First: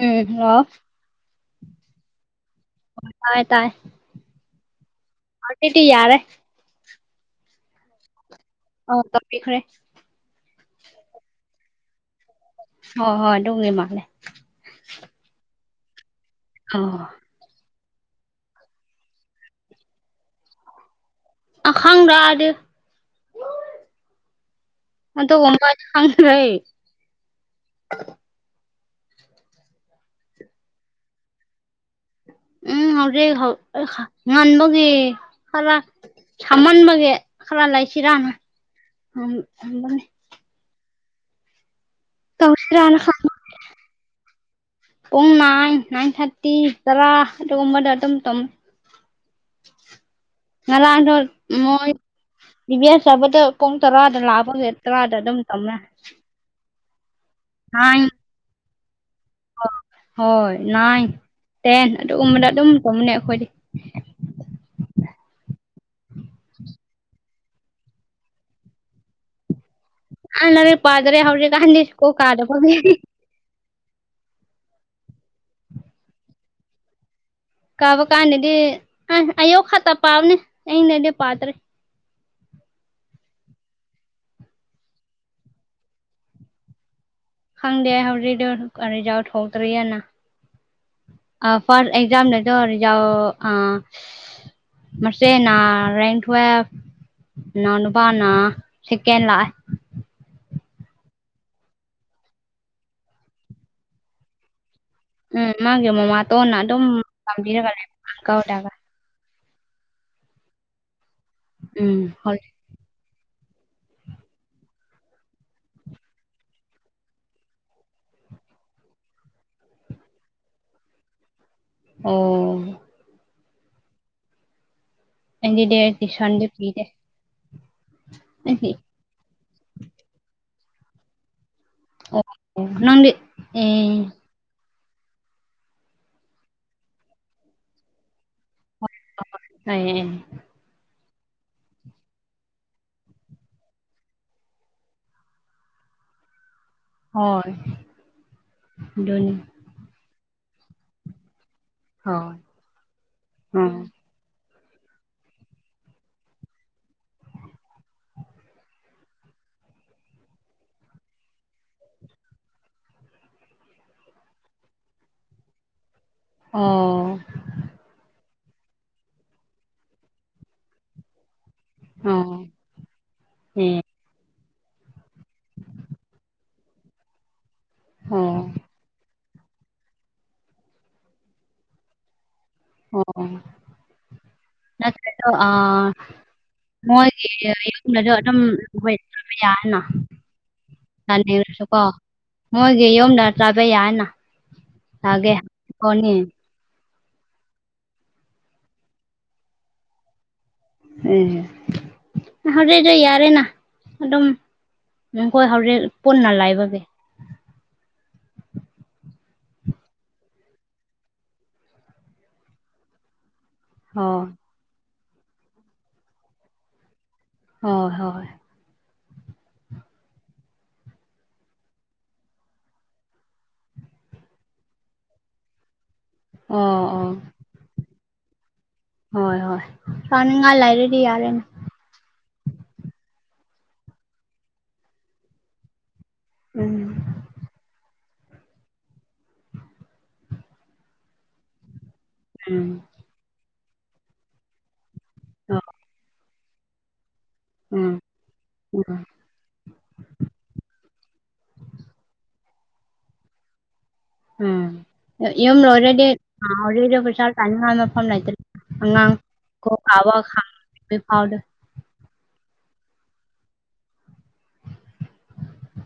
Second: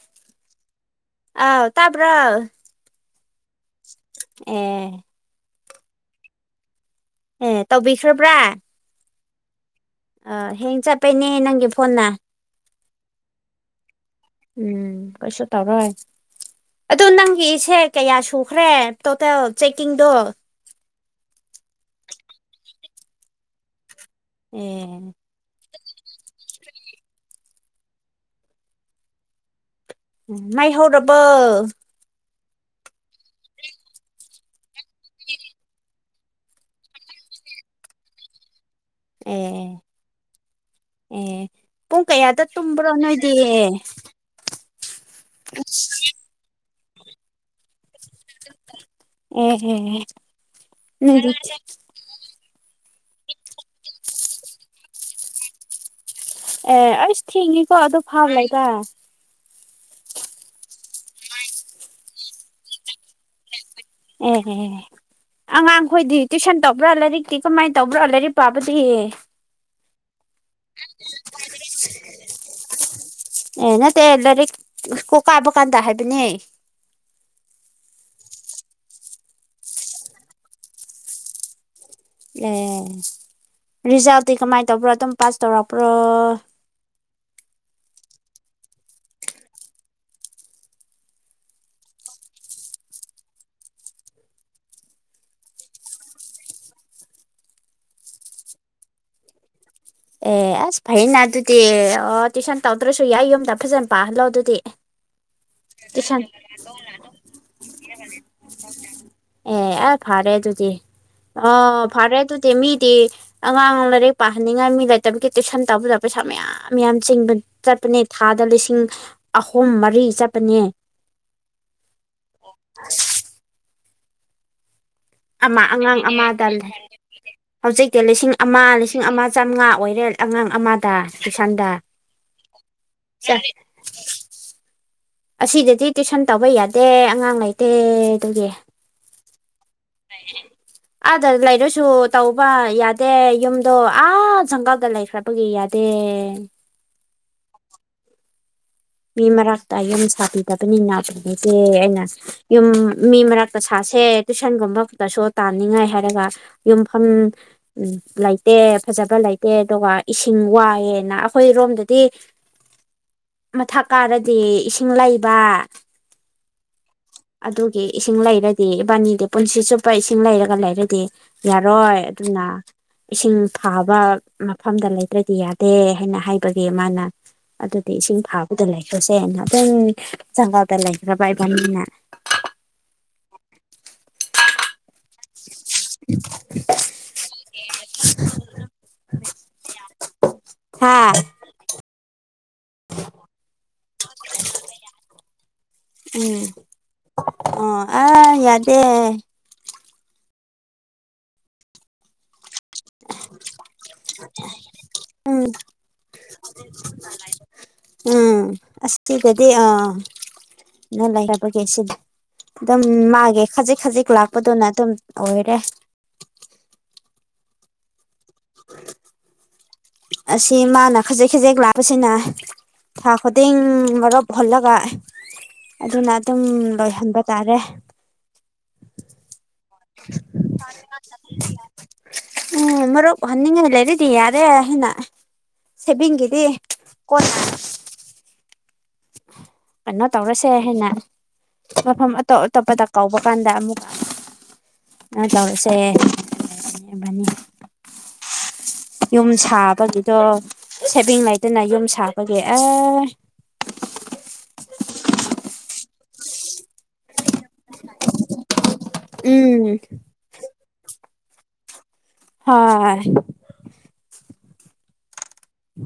ꯎꯝ ꯑꯥꯎ ꯑꯥꯎ ꯇꯥꯕ꯭ꯔꯣ ꯑꯦ ꯑꯔꯇꯤꯇꯤ ꯌꯥꯔꯦ ꯑꯦ ꯇꯧꯕꯤꯈ꯭ꯔꯕ꯭ꯔꯥ ꯑ ꯇꯥꯛꯄꯤꯈ꯭ꯔꯦ ꯑ ꯍꯦꯡ ꯆꯠꯄꯩꯅꯦ ꯅꯪꯒꯤ ꯐꯣꯟꯅ ꯍꯣꯏ ꯍꯣꯏ ꯑꯗꯨꯝꯒꯤ ꯃꯥꯜꯂꯦ ꯎꯝ ꯀꯩꯁꯨ ꯇꯧꯔꯣꯏ ꯑꯧ ꯑꯗꯨ ꯅꯪ ꯑꯩꯒꯤꯆꯦ ꯀꯌꯥ ꯁꯨꯈ꯭ꯔꯦ ꯇꯣꯇꯦꯜ ꯆꯦꯛꯀꯤꯡꯗꯣ ꯑꯈꯥꯡꯗꯗ ꯑꯦ [unintelligible] [inaudible] ꯑꯝꯕ ꯐꯪꯦ ꯎ ꯉꯥꯏꯍꯧꯔꯕ [inaudible] ꯎꯝ ꯍꯧꯔꯤ ꯉꯟꯃꯒ ꯈꯔ ꯁꯝꯃꯟꯕꯒꯦ ꯈꯔ ꯂꯩꯥꯏꯁꯤꯔꯅ [inaudible] ꯑꯦ ꯑꯦ ꯄꯨꯡ ꯀꯌꯥꯗ ꯇꯨꯝꯕ꯭ꯔꯣ ꯇꯧꯁꯤꯔꯥꯅ ꯅꯣꯏꯗꯤ ꯈꯟꯕ ꯄꯨꯡ ꯅꯥꯟ ꯅꯥꯏꯟ ꯊꯥꯔꯇꯤ ꯔꯥ ꯑꯗꯨꯒꯕꯗ ꯇ ꯑꯦ ꯑꯦ ꯃꯂ ꯑꯗ ꯅꯣꯏꯗꯤ ꯃ [inaudible] [unintelligible] ꯗꯤ ꯚꯌꯥꯁ ꯆꯥꯕꯗ ꯄꯨꯡ ꯇꯔꯥꯗ ꯂꯥꯛꯄꯒꯦ ꯇꯔꯥꯗ ꯑꯗꯨꯝ ꯇꯝꯃꯦ ꯑꯦ ꯑꯩꯁ ꯊꯦꯡꯉꯤꯀꯣ ꯑꯗꯨꯣ ꯐꯥꯕ꯭ꯔꯦꯕ ꯑꯣ ꯍꯣꯏ ꯅꯥꯏꯟ ꯇꯦꯟ ꯑꯗꯨꯒꯨꯝꯕꯗ ꯑꯗꯨꯝ ꯇꯨꯝꯅꯦ ꯑꯩꯈꯣꯏꯗꯤ ꯎꯝ ꯑꯉꯥꯡꯈꯣꯏꯗꯤ ꯇꯨꯏꯁꯟ ꯇꯧꯕ꯭ꯔꯥ ꯂꯥꯏꯔꯤꯛꯇꯤ ꯀꯃꯥꯏꯅ ꯇꯧꯕ꯭ꯔꯥ ꯂꯥꯏꯔꯤꯛ ꯄꯥꯕꯗꯤ ꯑꯅꯔꯦ ꯄꯥꯗ꯭ꯔꯦ ꯍꯧꯔ ꯀꯥꯟꯗ ꯏꯁꯀꯣ ꯀꯥꯗꯄ ꯑꯦꯩꯅ ꯇ ꯂꯥꯏꯔꯤꯛ ꯀꯣꯀꯥꯕꯨ ꯀꯥꯟꯗ ꯍꯥꯏꯕꯅꯦ ꯀꯥꯕ ꯀꯥꯟꯗꯗꯤ ꯑ ꯑꯌꯨꯛ ꯈꯛꯇ ꯄꯥꯕꯅꯦ ꯑꯩꯅꯗꯤ ꯄꯥꯠꯇ꯭ꯔꯦ ꯑꯦ ꯔꯤꯖꯜꯇꯤ ꯀꯃꯥꯏꯅ ꯇꯧꯕ꯭ꯔꯣ ꯑꯗꯨꯝ ꯄꯥꯁ ꯇꯧꯔꯛꯄ꯭ꯔꯣ ꯍꯪꯗꯦ ꯍꯧꯔꯤꯗꯔꯤꯖꯥꯎꯠ ꯍꯣꯗ꯭ꯔꯤ ꯑꯅꯥ ꯐꯥꯔ ꯑꯦꯛꯖꯥꯝ ꯅꯗꯣ ꯌꯥꯥꯎ ꯑꯥ ꯃꯁꯦꯅ ꯔꯥꯏ ꯊꯨ ꯅꯅꯄꯅꯥ ꯁꯤꯀꯦꯟꯂ ꯑꯦ ꯑꯁ ꯐꯩꯅ ꯑꯗꯨꯗꯤ ꯑꯣ ꯇꯨꯏꯁꯟ ꯇꯧꯗ꯭ꯔꯁꯨ ꯌꯥꯏ ꯌꯨꯝꯗ ꯐꯖꯅ ꯄꯥꯍꯜꯂꯣ ꯑꯗꯨꯗꯤ ꯎꯝ ꯃꯥꯒꯤ ꯇꯨꯏꯁꯟ ꯃꯃꯥꯇꯣꯟꯅ ꯑꯗꯨꯝ ꯇꯝꯕꯤꯔꯒ ꯂꯩ ꯀꯒ ꯑꯦ ꯑꯦ ꯐꯔꯦ ꯇꯨꯗꯤ ꯑ ꯎꯝ ꯐꯔꯦ ꯍꯣꯏ ꯇꯨꯗꯤ ꯃꯤꯗꯤ ꯑꯉꯥꯡ ꯂꯥꯏꯔꯛ ꯄꯥꯍꯟꯅꯤꯡꯉꯥꯏ ꯃꯤ ꯂꯩꯇꯕꯒꯤ ꯇꯨꯏꯁꯟ ꯇꯧꯕꯗ ꯄꯩꯁꯥ ꯃꯌꯥꯝ ꯃꯌꯥꯝ ꯆꯤꯡꯕ ꯆꯠꯄꯅꯦ ꯊꯥꯗ ꯂꯤꯁꯤꯡ ꯑꯍꯨꯝ ꯃꯔꯤ ꯆꯠꯄꯅꯦ ꯑ ꯑꯃ ꯑꯩꯗꯤꯗꯤ ꯑꯉꯥꯡ ꯇꯨꯏꯁꯟꯗꯤ ꯑꯃꯗꯜ ꯄꯤꯗꯦ ꯍꯧꯖꯤꯛꯇꯤ ꯂꯤꯁꯤꯡ ꯑꯃ ꯑꯩꯗꯤ ꯂꯤꯁꯤꯡ ꯑꯃ ꯆꯥꯃꯉꯥ ꯑꯣꯏꯔꯦ ꯑꯉꯥꯡ ꯑꯃꯗ ꯇꯨꯏꯁꯟꯗ ꯑꯣ ꯅꯪꯗꯤ ꯆ ꯑꯦ ꯑꯁꯤꯗꯗꯤ ꯇꯨꯏꯁꯟ ꯇꯧꯕ ꯌꯥꯗꯦ ꯑꯉꯥꯡ ꯂꯩꯇꯦ ꯑꯗꯨꯒꯤ ꯍ ꯑꯥꯗ ꯂꯩꯔꯨꯁꯨ ꯇꯧꯕ ꯌꯥꯗꯦ ꯌꯨꯝꯗꯣ ꯑꯥ ꯁꯪꯀꯗ ꯂꯩꯈ꯭ꯔꯕ ꯄꯄꯒꯌꯥꯗ ꯍꯣꯏ [unintelligible] [inaudible] ꯃꯤ ꯑꯗꯨꯅꯤ ꯃꯔꯛꯇ ꯌꯨꯝ ꯁꯥꯕꯤꯗꯕꯅꯤꯟꯅꯕꯅꯤꯦ ꯍꯣꯏ ꯌꯨꯝ ꯃꯤ ꯃꯔꯛꯇ ꯎꯝ ꯁꯥꯥꯁꯦ ꯇꯨꯏꯁꯟꯒꯨꯝꯕꯗꯁꯨ ꯇꯥꯅꯤꯡꯉꯥꯏ ꯍꯥꯏꯔꯒ ꯌꯨꯝꯐꯝ ꯎ ꯂꯩꯇꯦ ꯐꯖꯕ ꯂꯩꯇꯦ ꯑꯗꯨꯒ ꯏꯁꯤꯡ ꯋꯥꯏꯑꯦꯅ ꯑꯩꯈꯣꯏꯔꯣꯝꯗꯗꯤ ꯃꯊꯛ ꯀꯥꯔꯗꯤ ꯏꯁꯤꯡ ꯂꯩꯕ ꯑꯣ [unintelligible] [inaudible] ꯑꯗꯨꯒꯤ ꯏꯁꯤꯡ ꯂꯩꯔꯗꯤ ꯏꯕꯥꯅꯤꯗꯤ ꯄꯨꯟꯁꯤ ꯆꯨꯞꯄ ꯏꯁꯤꯡ ꯂꯩꯔꯒ ꯂꯩꯔꯗꯤ ꯌꯥꯔꯣꯏ ꯑꯗꯨꯅ ꯑꯣ ꯏꯁꯤꯡ ꯑꯦ ꯐꯥꯕ ꯃꯐꯝꯗ ꯂꯩꯇ꯭ꯔꯗꯤ ꯌꯥꯗꯦ ꯍꯥꯏꯅ ꯍꯥꯏꯕꯒꯤ ꯃꯥꯅ ꯑꯗꯨꯗꯤ ꯏꯁꯤꯡ ꯑꯣ ꯐꯥꯕꯗ ꯂꯩꯈ꯭ꯔꯁꯤ ꯅ ꯑꯗꯨꯝ ꯆꯪꯒꯒꯥ ꯇ ꯂꯩꯦ ꯆꯕꯥꯕꯅ ꯑꯣ ꯅ ꯀ ꯑ ꯃꯣꯏꯒꯤꯨꯝꯅꯁꯨ ꯑꯗꯨꯝꯕ ꯌꯥꯅ ꯍꯥ ꯆꯥꯅꯤꯡꯉꯁꯨ ꯀꯣ ꯃꯣꯏꯒꯤ ꯌꯨꯝꯗ ꯆꯥꯕ ꯌꯥꯅ ꯆꯥꯒꯦ ꯀꯣꯅꯤ ꯎꯝ ꯑꯣ ꯑ ꯌꯥꯗꯦ ꯍꯝ ꯍꯧꯣꯔꯛꯁꯨ ꯌꯥꯔꯦꯅ ꯑꯗꯨꯝ ꯎꯝ ꯃꯈꯈꯣꯏ ꯍꯧꯣꯔꯦꯟ ꯄꯨꯟꯅ ꯂꯥꯏꯕꯒꯤ ꯎꯝ ꯑꯁꯦ ꯀꯗꯤꯦ ꯑꯥ ꯅ ꯂꯩꯔꯕꯒꯦ ꯁꯤꯗꯤ ꯑꯗꯨꯝ ꯃꯥꯒꯦ ꯈꯖꯤꯛ ꯈꯖꯤꯛ ꯍꯣꯏ ꯂꯥꯛꯄꯗꯨꯅ ꯑꯗꯨꯝ ꯑꯣꯏꯔꯦ ꯍꯣꯏ ꯍꯣꯏ [unintelligible] [inaudible] ꯑꯁꯤ ꯃꯥꯅ ꯈꯖꯤꯛ ꯈꯖꯤꯦꯛ ꯂꯥꯛꯄꯁꯤꯅ ꯊꯥ ꯈꯨꯗꯤꯡ ꯃꯔꯨꯞ ꯍꯜꯂꯒ ꯑꯗꯨꯅ ꯑꯗꯨꯝ ꯑꯣ ꯑꯣ ꯂꯣꯏꯍꯟꯕ ꯇꯥꯔꯦ ꯍꯣꯏ ꯍꯣꯏ ꯇꯥꯅꯤꯡꯉꯥꯏ ꯂꯥꯏꯔ꯭ꯔꯦꯗꯤ ꯌꯥꯔꯦꯅꯦ ꯎꯝ ꯃꯔꯣ ꯍꯟꯉ ꯂꯩꯔꯤꯗꯤ ꯌꯥꯔꯦ ꯍꯅ [inaudible] ꯁꯦꯕꯤꯡꯒꯤꯗꯤ ꯎꯝ ꯀꯣꯟꯅ ꯀꯩꯅꯣ ꯇꯧꯔꯁꯦ ꯍꯥꯏꯅ ꯃꯐꯝ ꯑꯇꯣꯞ ꯎꯝ ꯑꯇꯣꯞꯄꯗ ꯀꯧꯕ ꯀꯥꯟꯗ ꯑꯃꯨꯛꯀ ꯎꯝ ꯎ [unintelligible] [inaudible] ꯌꯨꯝ ꯁꯥꯕꯒꯤꯗꯣ ꯁꯦꯕꯤꯡ ꯂꯩꯗꯅ ꯌꯨꯝ ꯁꯥꯕꯒꯤ ꯑꯦ ꯎꯝ ꯏꯗꯤꯗꯤ ꯄꯁꯥꯜ ꯇꯅꯤꯡꯅꯐꯝ ꯑꯉꯥꯡ ꯎꯝ ꯀꯣ ꯑꯋꯥ ꯈ ꯐꯥꯎ ꯍ [unintelligible] [inaudible]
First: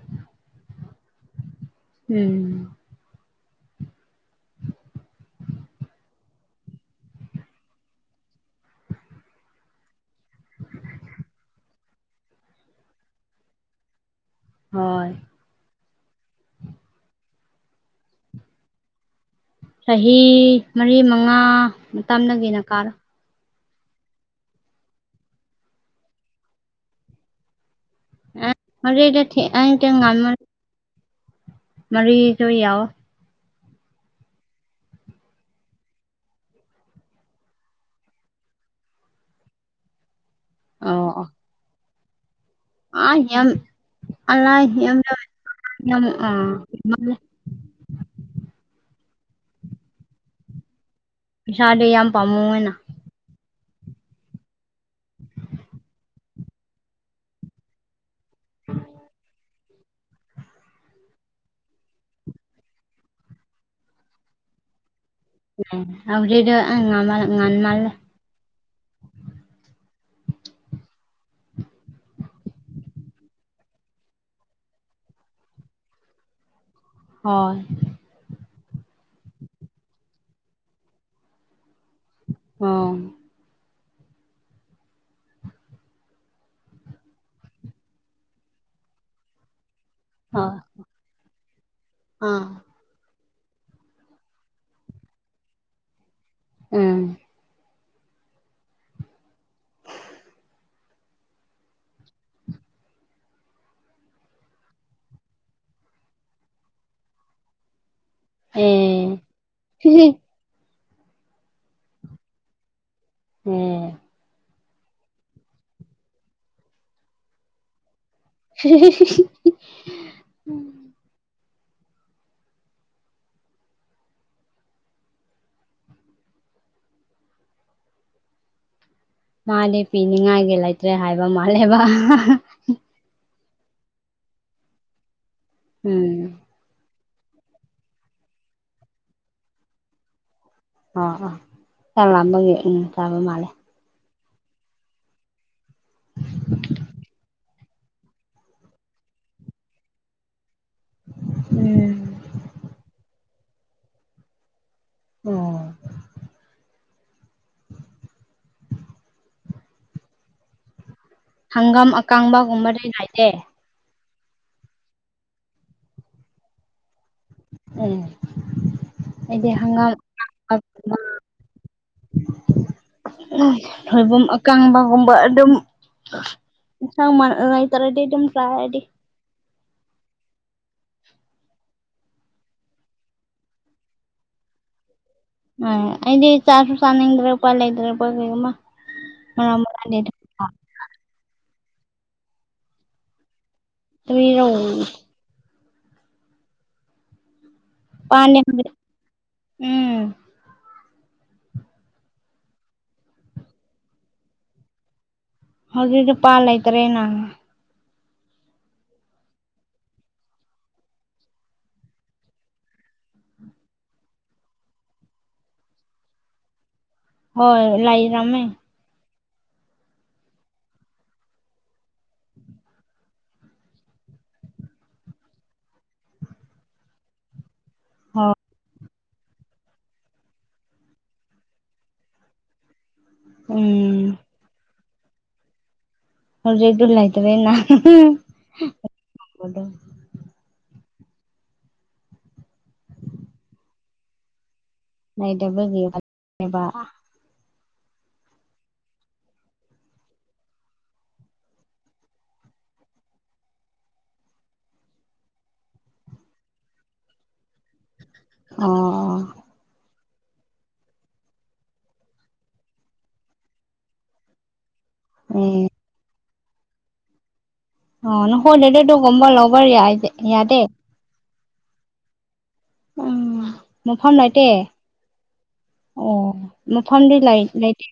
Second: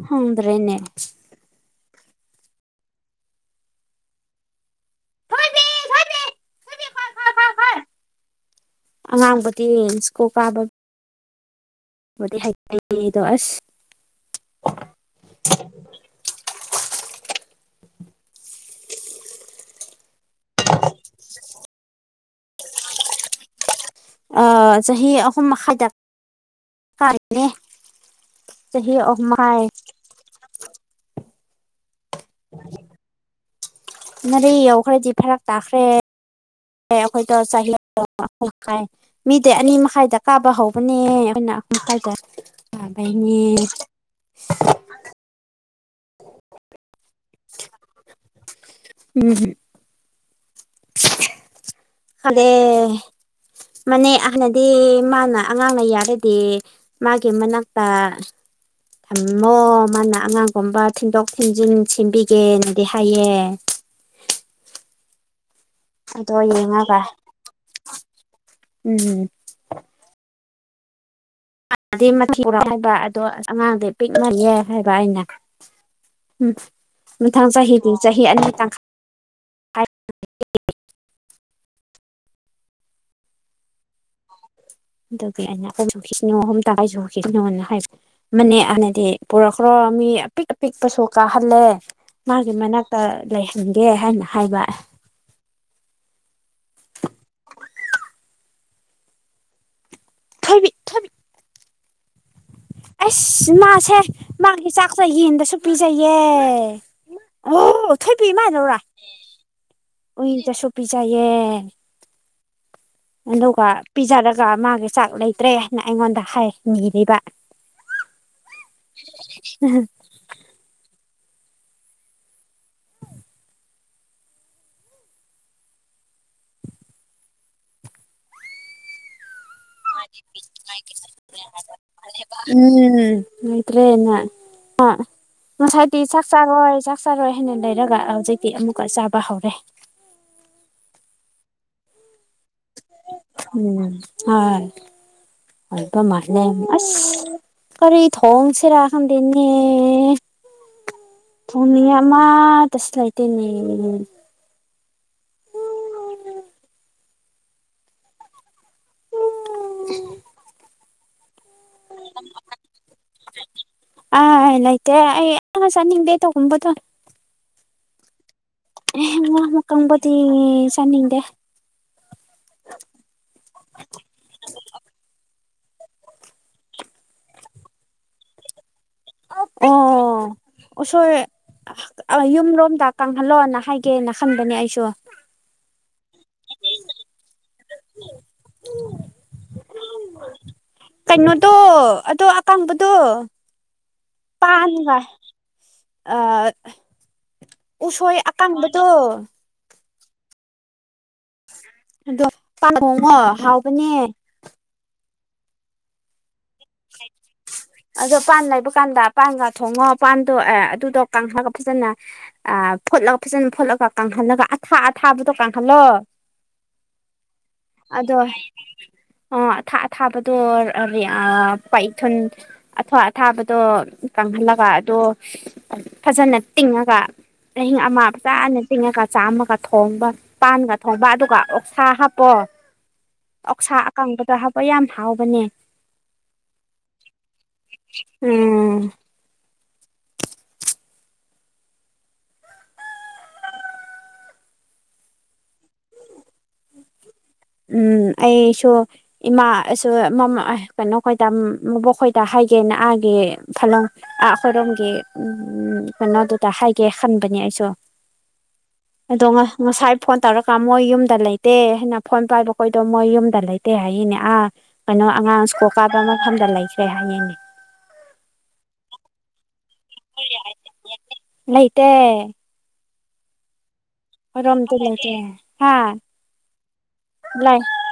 ꯍꯗ꯭ꯔꯦꯅꯦ ꯎꯝ [unintelligible] [inaudible] ꯑꯉꯥꯡꯕꯗꯤ ꯁ꯭ꯀꯨꯜ ꯀꯥꯕ [inaudible] ꯃ ꯍꯥꯏꯗꯁ ꯍꯣꯏ ꯆꯍꯤ ꯃꯔꯤ ꯃꯉꯥ ꯃꯇꯝꯗꯒꯤꯅ ꯀꯥꯔꯣ ꯆꯍꯤ ꯑꯍꯨꯝ ꯃꯈꯥꯏꯗ ꯀꯥꯔꯤꯅꯦ ꯆꯍꯤ ꯑꯃꯥꯏ ꯉꯜꯃ ꯃꯔꯤꯁꯨꯣꯏ ꯌꯥꯑꯣꯣ ꯅꯔꯦ ꯌꯧꯈ꯭ꯔꯦꯗꯤ ꯐꯔꯛ ꯇꯥꯈ꯭ꯔꯦ ꯑꯩꯈꯣꯏꯗꯣ ꯆꯍꯤꯥꯏ ꯃꯤꯗꯤ ꯑꯅꯤ ꯃꯈꯥꯏꯗ ꯀꯥꯕ ꯍꯧꯕꯅꯦ ꯑꯩꯈꯣꯏꯅ ꯍꯥꯏꯁꯦ ꯑꯥ ꯌꯥꯝ ꯑꯂ ꯑ ꯎꯝ ꯄꯩꯁꯥꯗꯤ ꯌꯥꯝ ꯑꯗ ꯄꯥꯝꯃꯨꯑꯦꯅ ꯃꯅꯦ ꯍꯥꯟꯅꯗꯤ ꯃꯥꯅ ꯑꯉꯥꯡꯅ ꯌꯥꯔꯗꯤ ꯃꯥꯒꯤ ꯃꯅꯥꯛꯇ ꯊ ꯃꯣ ꯃꯥꯅ ꯑꯉꯥꯡꯒꯨꯝꯕ ꯊꯤꯟꯗꯣꯛ ꯊꯤꯟꯖꯤꯟ ꯁꯦꯝꯕꯤꯒꯦꯅꯗꯤ ꯍꯥꯏꯌꯦ ꯑꯗꯣ ꯑꯔꯤꯗ ꯉ ꯌꯦꯡꯉꯒ ꯉꯥꯟꯃꯜ ꯎꯝꯝ ꯗꯤ ꯃꯊꯤꯨꯔ ꯍꯥꯏꯕ ꯑꯗꯣ ꯑꯁ ꯑꯉꯥꯡꯗꯤ ꯄꯤꯛꯅꯅꯤꯦ ꯍꯥꯏꯕ ꯑꯩꯅ ꯎꯝ ꯃꯊꯪ ꯍꯣꯏ ꯆꯍꯤꯗꯤ ꯆꯍꯤ ꯑꯅꯤ ꯇꯥꯡ ꯑꯣ [unintelligible] [inaudible] ꯑꯗꯨꯒꯤ ꯑꯩꯅ ꯑꯍꯨꯝꯁꯨ ꯈꯤꯠꯅꯤꯉꯣ ꯑꯍꯨꯝ ꯇ ꯑꯩꯁꯨ ꯈꯤꯠꯅꯣꯅ ꯍꯥꯏꯕ ꯃꯅꯦ ꯑꯍꯟꯅꯗꯤ ꯄꯔꯛꯈ꯭ꯔꯣ ꯃꯤ ꯑꯄꯤꯛ ꯍꯣꯏ ꯑꯄꯤꯛꯄꯁꯨ ꯀꯥꯍꯜꯂꯦ ꯑꯥ ꯃꯥꯒꯤ ꯃꯅꯥꯛꯇ ꯂꯩꯍꯟꯒꯦ ꯍꯥꯏꯅ ꯍꯥꯏꯕ ꯎꯝ ꯃꯤꯠꯊ ꯑꯁ ꯃꯥꯁꯦ ꯃꯥꯒꯤ ꯆꯥꯛꯁ ꯌꯦꯟꯗꯁꯨ ꯄꯤꯖꯩꯌꯦ ꯑꯣ ꯊꯣꯏꯕꯤ ꯏꯃꯥꯟꯅꯧꯔꯥ ꯑꯦ ꯎꯏ ꯑꯗꯨꯒ ꯎꯝ ꯄꯤꯖꯔꯒ ꯃꯥꯒꯤ ꯆꯥꯛ ꯂꯩꯇ꯭ꯔꯦ ꯍꯥꯏꯅ ꯑꯩꯉꯣꯟꯗ ꯍꯥꯏꯔꯤꯕ [unintelligible] ꯃꯥꯗꯤ ꯄꯤꯅꯤꯡꯉꯥꯏꯒꯤ ꯂꯩꯇ꯭ꯔꯦ ꯍꯥꯏꯕ ꯃꯥꯜꯂꯦꯕ [unintelligible] ꯎꯝ ꯑꯇ꯭ꯔꯦꯅꯁꯥꯏ ꯆ ꯎꯝ ꯆꯋꯥ ꯆ ꯛ ꯆꯥꯔꯣꯏ ꯍꯥꯏꯅ ꯂꯩꯔꯒ ꯍꯧꯖꯤꯛꯇꯤ ꯑꯃꯨꯛꯀ ꯆꯥꯕ ꯍꯧꯔꯦ [unintelligible] ꯑ ꯆ ꯅꯃꯒꯦ ꯎꯝ ꯍꯣꯏ ꯑꯩꯈꯣꯏ ꯃꯥꯁꯤꯅ ꯑꯩꯕꯨ ꯑꯁ ꯔꯤ ꯊꯣꯡ ꯆꯦꯔ ꯈꯥꯟꯗꯅꯦ ꯊꯣꯡꯅꯤꯉꯥꯏ ꯎꯝ ꯑꯃꯥ ꯇꯁꯨ ꯂꯩꯥꯇꯦꯅꯦ ꯑꯣ ꯎ ꯍꯪꯒꯥꯝ ꯑꯀꯥꯡꯕꯒꯨꯝꯕꯗꯤ ꯅꯥꯏꯗꯦ ꯑꯅꯥꯏꯇ ꯁꯅꯒꯗꯦ ꯇꯒꯣꯕꯗꯣ [unintelligible] ꯎꯝ ꯑꯦ ꯉꯥ ꯑꯩꯗꯤ ꯍꯒꯥꯥꯡ ꯑꯃꯀꯪꯕꯗꯤ ꯆꯥꯅꯤꯡꯗꯦ ꯊꯣꯏꯕꯨꯝ ꯑꯀꯥꯡꯕꯒꯨꯝꯕ ꯑꯗꯨꯝ ꯏꯟꯁꯥꯡ ꯃꯥ ꯂꯩꯇꯔꯥꯗꯤ ꯑꯗꯨꯝ ꯆꯥꯔꯦ ꯑꯩꯗꯤ ꯑꯥ ꯑꯣꯁꯣꯏ ꯑ ꯌꯨꯝꯂꯣꯝꯗ ꯀꯪꯍꯜꯂꯣꯅ ꯍꯥꯏꯒꯦꯅ ꯈꯟꯕꯅꯦ ꯑꯩꯁꯨ ꯑ ꯑꯩꯗꯤ ꯆꯥꯁꯨ ꯆꯥꯅꯤꯡꯗ꯭ꯔꯦ ꯎꯄꯥ ꯂꯩꯗ꯭ꯔꯦ ꯀꯩꯒꯨꯝ ꯃꯔ ꯂꯩ [unintelligible] ꯀꯩꯅꯣꯗꯣ ꯑꯗꯣ ꯑꯀꯡꯕꯗꯣ ꯀꯔꯤꯔꯣ ꯄꯥꯟ [unintelligible] ꯑ ꯎꯁꯣꯏ ꯄꯥꯟꯗꯤ ꯍꯧꯖꯤꯛ ꯑꯀꯪꯡꯕꯗꯣ ꯎꯝ ꯑꯗꯣ ꯄꯥꯟ ꯊꯣꯡꯉꯣ ꯍꯥꯎꯕꯅꯦ ꯍꯧꯖꯤꯛꯗꯨ ꯄꯥ ꯂꯩ ꯂꯩꯇ꯭ꯔꯦꯅ ꯑꯗꯣ ꯄꯥꯟ ꯂꯩꯕ ꯀꯥꯟꯗ ꯄꯥꯟꯒ ꯊꯣꯡꯉꯣ ꯄꯥꯟꯗꯣ ꯑꯥ ꯑ ꯐꯨꯠꯂꯒ ꯐꯖꯅ ꯐꯨꯠꯂꯒ ꯀꯪꯍꯜꯂꯒ ꯑꯊꯥ ꯑꯊꯥꯕꯗꯣ ꯀꯪꯍꯜꯂꯣ [unintelligible] ꯑꯗꯣ ꯂꯩꯔꯝꯃꯦ ꯑꯥ ꯑꯊꯥ ꯑꯊꯥꯕꯗꯣ ꯄꯥꯏꯊꯨꯜ ꯑꯊꯥ ꯑꯊꯥꯕꯗꯣ ꯀꯪꯍꯜꯂꯒ ꯑꯗꯣ ꯐꯖꯅ ꯇꯤꯡꯉꯒ ꯑꯍꯤꯡ ꯑꯃ ꯍꯣꯏ ꯐꯖꯥꯅ ꯇꯤꯡꯉꯒ ꯆꯥꯝꯃꯒ ꯊꯣꯡꯕ ꯄꯥꯟꯒ ꯊꯣꯡꯕ ꯑꯗꯨꯒ ꯑꯣꯛꯁꯥ ꯍꯥꯞꯄꯣ ꯑꯣꯛꯁꯥ ꯎꯝ ꯑꯀꯥꯡꯕꯗ ꯍꯥꯞꯄ ꯌꯥꯝ ꯍꯥꯎꯕꯅꯦ ꯍꯧꯖꯤꯛꯇꯣ ꯂꯩꯇꯔꯦ ꯅꯍꯥꯟ ꯎꯝ [unintelligible] ꯎꯝ ꯑꯩꯁꯨ ꯏꯃꯥꯁꯨ ꯀꯩꯅꯣꯈꯣꯏꯗꯕꯣꯛꯈꯣꯏꯗ ꯍꯥꯏꯒꯦꯅ ꯑꯥꯒꯤ ꯈꯜꯂꯝ ꯑ ꯑꯩꯈꯣꯏꯔꯣꯝꯒꯤ ꯎꯝ ꯀꯩꯅꯣꯗꯨꯗ ꯍꯥꯏꯒꯦ ꯈꯟꯕꯅꯦ ꯑꯩꯁꯨ ꯑꯣ ꯑꯗꯣ ꯉꯁꯥꯏ ꯐꯣꯟ ꯇꯧꯔꯀꯥꯟ ꯃꯣꯏ ꯌꯨꯝꯗ ꯂꯩꯇꯦ ꯍꯥꯏꯅ ꯐꯣꯟ ꯄꯥꯏꯕꯈꯣꯏꯗꯣ ꯃꯣꯏ ꯌꯨꯝꯗ ꯂꯩꯇꯦ ꯍꯥꯏꯌꯤꯅꯦ ꯑꯥ ꯀꯩꯅꯣ ꯑꯉꯥꯡ ꯑꯦ ꯁꯀꯨꯜ ꯀꯕ ꯃ ꯃꯇꯝꯐꯝꯗ ꯂꯩꯈ꯭ꯔꯦ ꯍꯥꯏꯌꯦꯅꯦ ꯑꯣ ꯅꯈꯣꯏꯗꯗꯤ ꯑꯗꯨꯒꯨꯝꯕ ꯂꯎꯕ ꯌꯥ ꯌꯥꯗꯦ ꯂꯩꯇꯦ ꯎ ꯃꯐꯝ ꯂꯩꯇꯦ ꯑꯩꯈꯣꯏꯔꯣꯝꯗꯤ ꯂꯩꯇꯦ ꯍꯥ ꯑꯣ ꯃꯐꯝꯗꯤ ꯂꯩ ꯂꯩꯇꯦ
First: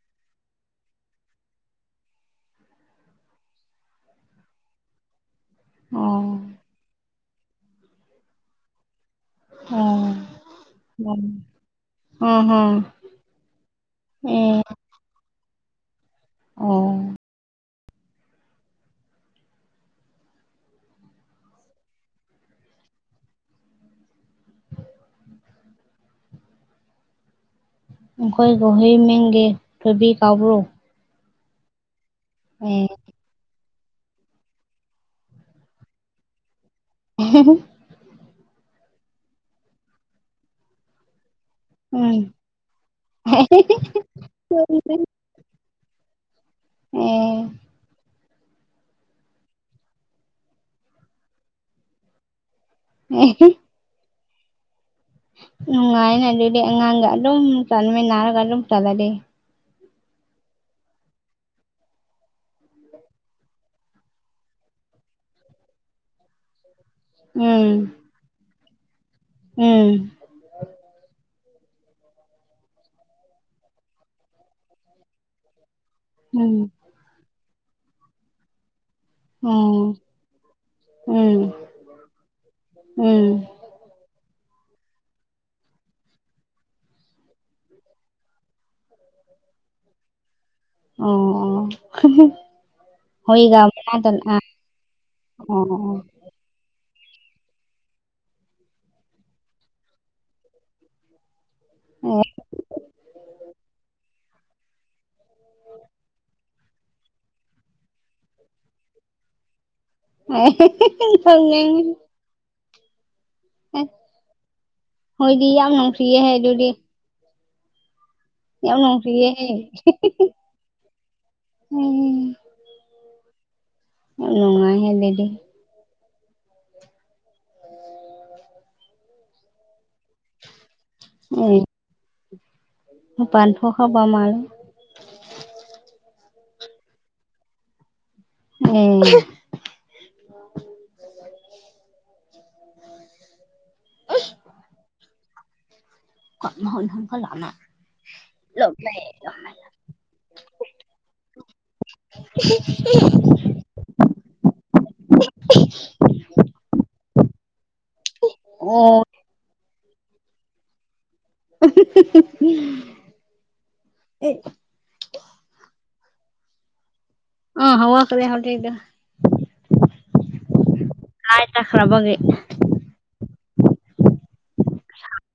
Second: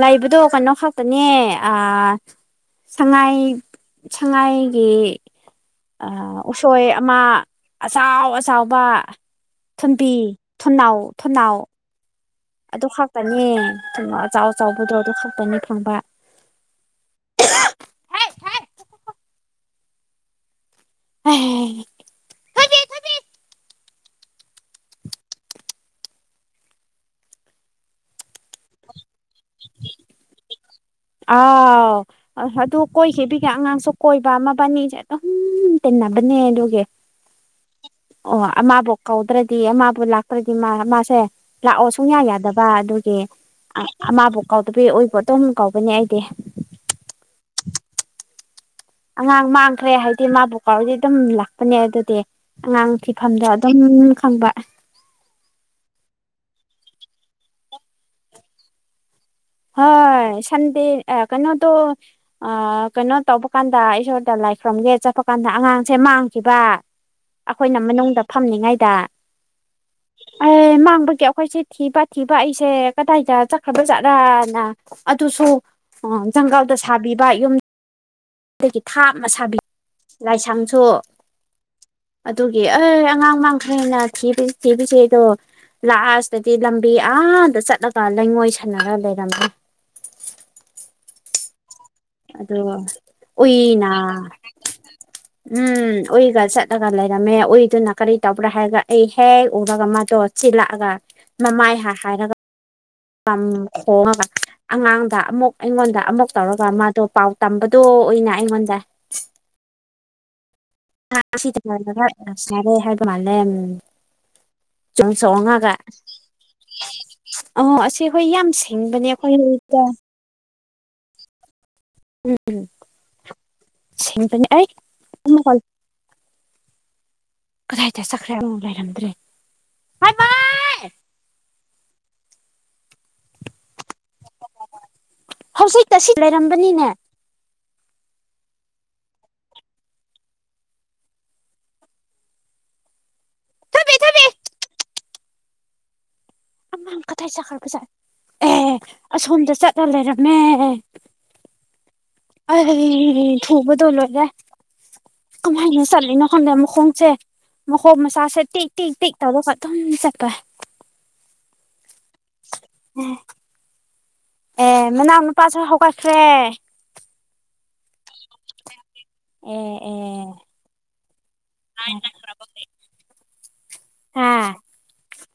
ꯂꯩꯕꯗꯣ ꯀꯩꯅꯣ ꯈꯛꯇꯅꯦ ꯑ ꯁꯉꯥꯏ ꯁꯉꯥꯏꯒꯤ ꯑ ꯑꯣ ꯎꯁꯣꯏ ꯑꯃ ꯑꯆꯥꯎ ꯑꯆꯥꯎꯕ ꯊꯨꯝꯕꯤ ꯑꯣ ꯊꯨꯝꯅꯥꯎ ꯊꯨꯝꯅꯥꯎ ꯑ ꯍ ꯑꯗꯨ ꯈꯛꯇꯅꯤ ꯀꯩꯅꯣ ꯑꯦ ꯑꯆꯥꯎ ꯑꯆꯕꯗ꯭ꯔꯣ ꯑꯗꯨ ꯈꯛꯇꯅꯤ ꯐꯪꯕ ꯑꯣ [unintelligible] ꯑꯩꯈꯣꯏ ꯒꯣꯍꯔꯤ ꯃꯤꯡꯒꯤ ꯊꯣꯏꯕꯤ ꯀꯧꯕꯔꯣ ꯑꯥꯎ ꯑꯗꯨ ꯀꯣꯏꯁꯤꯕꯤ ꯍ ꯑꯉꯥꯡꯁꯨ ꯀꯣꯏꯕ ꯑꯃꯅꯤꯁꯩ ꯑꯗꯨꯝ ꯇꯤꯟꯅꯕꯅꯦ ꯑꯗꯨꯒꯤ [unintelligible] ꯑꯣ ꯑꯃꯕꯨ ꯀꯧꯗ꯭ꯔꯗꯤ ꯑꯃꯕꯨ ꯂꯥꯛꯇ꯭ꯔꯗꯤ ꯃꯥ ꯃꯥꯁꯦ ꯂꯥꯛꯑꯣ ꯁꯨꯡꯌꯥ ꯎꯝ ꯌꯥꯗꯕ ꯑꯗꯨꯒꯤ ꯑꯃꯥꯕꯨ ꯀꯥꯎꯗꯕꯤ ꯑꯣꯏꯕꯨ ꯑꯗꯨꯣꯝ ꯀꯧꯒꯅꯤ ꯑꯩꯗꯤ ꯑꯦ ꯑꯉꯥꯡ ꯃꯥꯡꯈ꯭ꯔꯦ ꯍꯥꯏꯗꯤ ꯃꯥꯕꯨ ꯀꯥꯎꯔꯗꯤ ꯑꯗꯨꯝ ꯂꯥꯛꯄꯅꯦ ꯑꯗꯨꯗꯤ ꯑꯉꯥꯡ ꯐꯤꯐꯝꯗ ꯈꯪꯕ ꯅꯨꯡ ꯉꯥꯏꯅꯦ ꯉꯥꯡꯒ ꯑꯗꯨꯨꯝ ꯆꯠꯃꯤꯟ ꯅꯔꯒ ꯗꯨꯝ ꯆꯠꯂꯗꯤ ꯍꯣꯏ ꯁꯟꯗꯦ ꯑꯦ ꯀꯩꯅꯣꯗꯣ ꯑ ꯀꯩꯅꯣ ꯇꯧꯕ ꯀꯥꯟꯗ ꯏꯁꯣꯔꯗ ꯂꯥꯏꯈꯣꯔꯝꯒꯦ ꯆꯠꯄ ꯀꯥꯟꯗ ꯑꯉꯥꯡꯁꯦ ꯃꯥꯡꯈꯤꯕ ꯎꯝ ꯑꯩꯈꯣꯏꯅ ꯃꯅꯨꯡꯗ ꯐꯝꯂꯤꯉꯩꯗ ꯎꯝ ꯑꯦ ꯃꯥꯡꯕꯒꯤ ꯑꯩꯈꯣꯏꯁꯦ ꯊꯤꯕ ꯊꯤꯕ ꯑꯩꯁꯦ ꯀꯗꯥꯏꯗ ꯆꯠꯈ꯭ꯔꯕ ꯖꯠꯔꯥ ꯅ ꯑꯗꯨꯁꯨ ꯎꯝ ꯖꯪꯒꯜꯗ ꯁꯥꯕꯤꯕ ꯌꯨꯝ ꯗꯒꯥ ꯊꯥ ꯃꯁꯥꯕꯤ ꯑꯣ ꯂꯥꯏꯁꯪꯁꯨ ꯎꯝ ꯑꯗꯨꯒꯤ ꯑꯦ ꯎꯝ ꯑꯉꯥꯡ ꯃꯥꯡ ꯈꯔꯦꯅ ꯊꯤꯕꯁꯤ ꯊꯤꯕꯁꯤ ꯗꯣ ꯂꯥꯁꯇꯗꯤ ꯂꯝꯕꯤ ꯑꯗ ꯆꯠꯂꯒ ꯂꯩꯉꯣꯏ ꯁꯟꯅꯔ ꯂꯩꯔꯝꯃꯤ ꯑꯣ ꯑꯣ ꯑꯗꯣ ꯍꯣꯏꯒ ꯎꯏꯅ ꯃꯅꯥꯛꯇ ꯑꯥ ꯑꯣ ꯎꯝ ꯎꯏꯒ ꯆꯠ ꯆꯠꯂꯒ ꯂꯩꯔꯝꯃꯦ ꯎꯏꯗꯨꯅ ꯀꯔꯤ ꯇꯧꯕ꯭ꯔꯥ ꯍꯥꯏꯔꯒ ꯑꯩ ꯍꯦꯛ ꯎꯔꯒ ꯃꯥꯗꯣ ꯆꯤꯜꯂꯛꯑꯒ ꯃꯃꯥꯏ ꯍꯥꯏ ꯑꯣ ꯍꯥꯏꯔꯒ ꯍꯣꯡꯉꯒ ꯑꯉꯥꯡꯗ ꯑꯃꯨꯛ ꯑꯩꯉꯣꯟꯗ ꯑꯃꯨꯛ ꯇꯧꯔꯒ ꯃꯥꯗꯣ ꯄꯥꯎ ꯇꯝꯕꯗꯣ ꯑꯣꯏꯅ ꯑꯣꯏꯅ ꯑꯩꯉꯣꯟꯗ [unintelligible] ꯁꯤꯔꯦ ꯍꯥꯏꯕ ꯃꯥꯜꯂꯦ ꯍꯣꯏꯗꯤ ꯌꯥꯝ ꯆꯨꯝꯁꯣꯉꯥꯒ ꯅꯨꯡꯁꯤꯌꯦꯍꯦ ꯑꯗꯨꯗꯤ ꯑ ꯑꯁꯤ ꯑꯩꯈꯣꯏ ꯌꯥꯝ ꯁꯤꯡꯕꯅꯦ ꯑꯩꯈꯣꯏ ꯍꯧꯔꯤꯛꯇ ꯎꯝ ꯎꯝ ꯌꯥꯝ ꯁꯃꯤꯅꯤ ꯍ ꯀ ꯅꯨꯡꯉꯥꯏꯍꯦ ꯑꯗꯨꯗꯤ [unintelligible] ꯀꯗꯥꯏꯗ ꯆꯛꯈ꯭ꯔꯦ ꯑꯃꯨ ꯂꯩꯔꯝꯗ꯭ꯔꯦ ꯎ ꯃꯄꯥꯟ ꯊꯣꯛꯈꯔꯥꯕ ꯃꯥꯜꯂꯦ ꯍꯧꯖꯤꯛꯛꯇ ꯁꯤ ꯂꯩꯔꯝꯕꯅꯤꯅꯦ ꯎꯝ ꯊꯣꯏꯕꯤ ꯑꯝ ꯊꯣꯏꯕꯤ [unintelligible] ꯑꯃꯥꯡ ꯀꯊꯥꯏ ꯆꯠꯈ꯭ꯔꯥꯕꯖꯥꯠꯅꯣ ꯑꯦ ꯑꯁꯣꯝꯗ ꯆꯠꯂ ꯂꯩꯔꯝꯃꯦ ꯑꯩ ꯍꯥꯌꯦꯡ ꯊꯨꯕꯗ ꯂꯣꯏꯔꯦ ꯀꯃꯥꯏꯅ ꯆꯠꯂꯤꯅꯣ ꯈꯪꯗꯦ ꯃꯈꯣꯡꯁꯦ ꯃꯈꯣꯡ ꯃꯁꯥꯁꯦ ꯇꯤꯛ ꯇꯤꯛ ꯑꯣ ꯇꯤꯛ ꯇꯗ ꯀꯠꯇ ꯆꯠꯄ ꯑꯦ ꯑꯦ ꯃꯅꯥꯎ ꯅꯨꯄꯥꯖꯨ ꯍꯧꯒꯠꯈ꯭ꯔꯦ ꯑ ꯍꯀꯗꯦ ꯍꯧꯦꯗ ꯎꯝ ꯑꯣꯝ ꯀꯗꯥꯏ ꯆꯠꯈ꯭ꯔꯕꯒꯦ ꯍꯥꯥ [inaudible]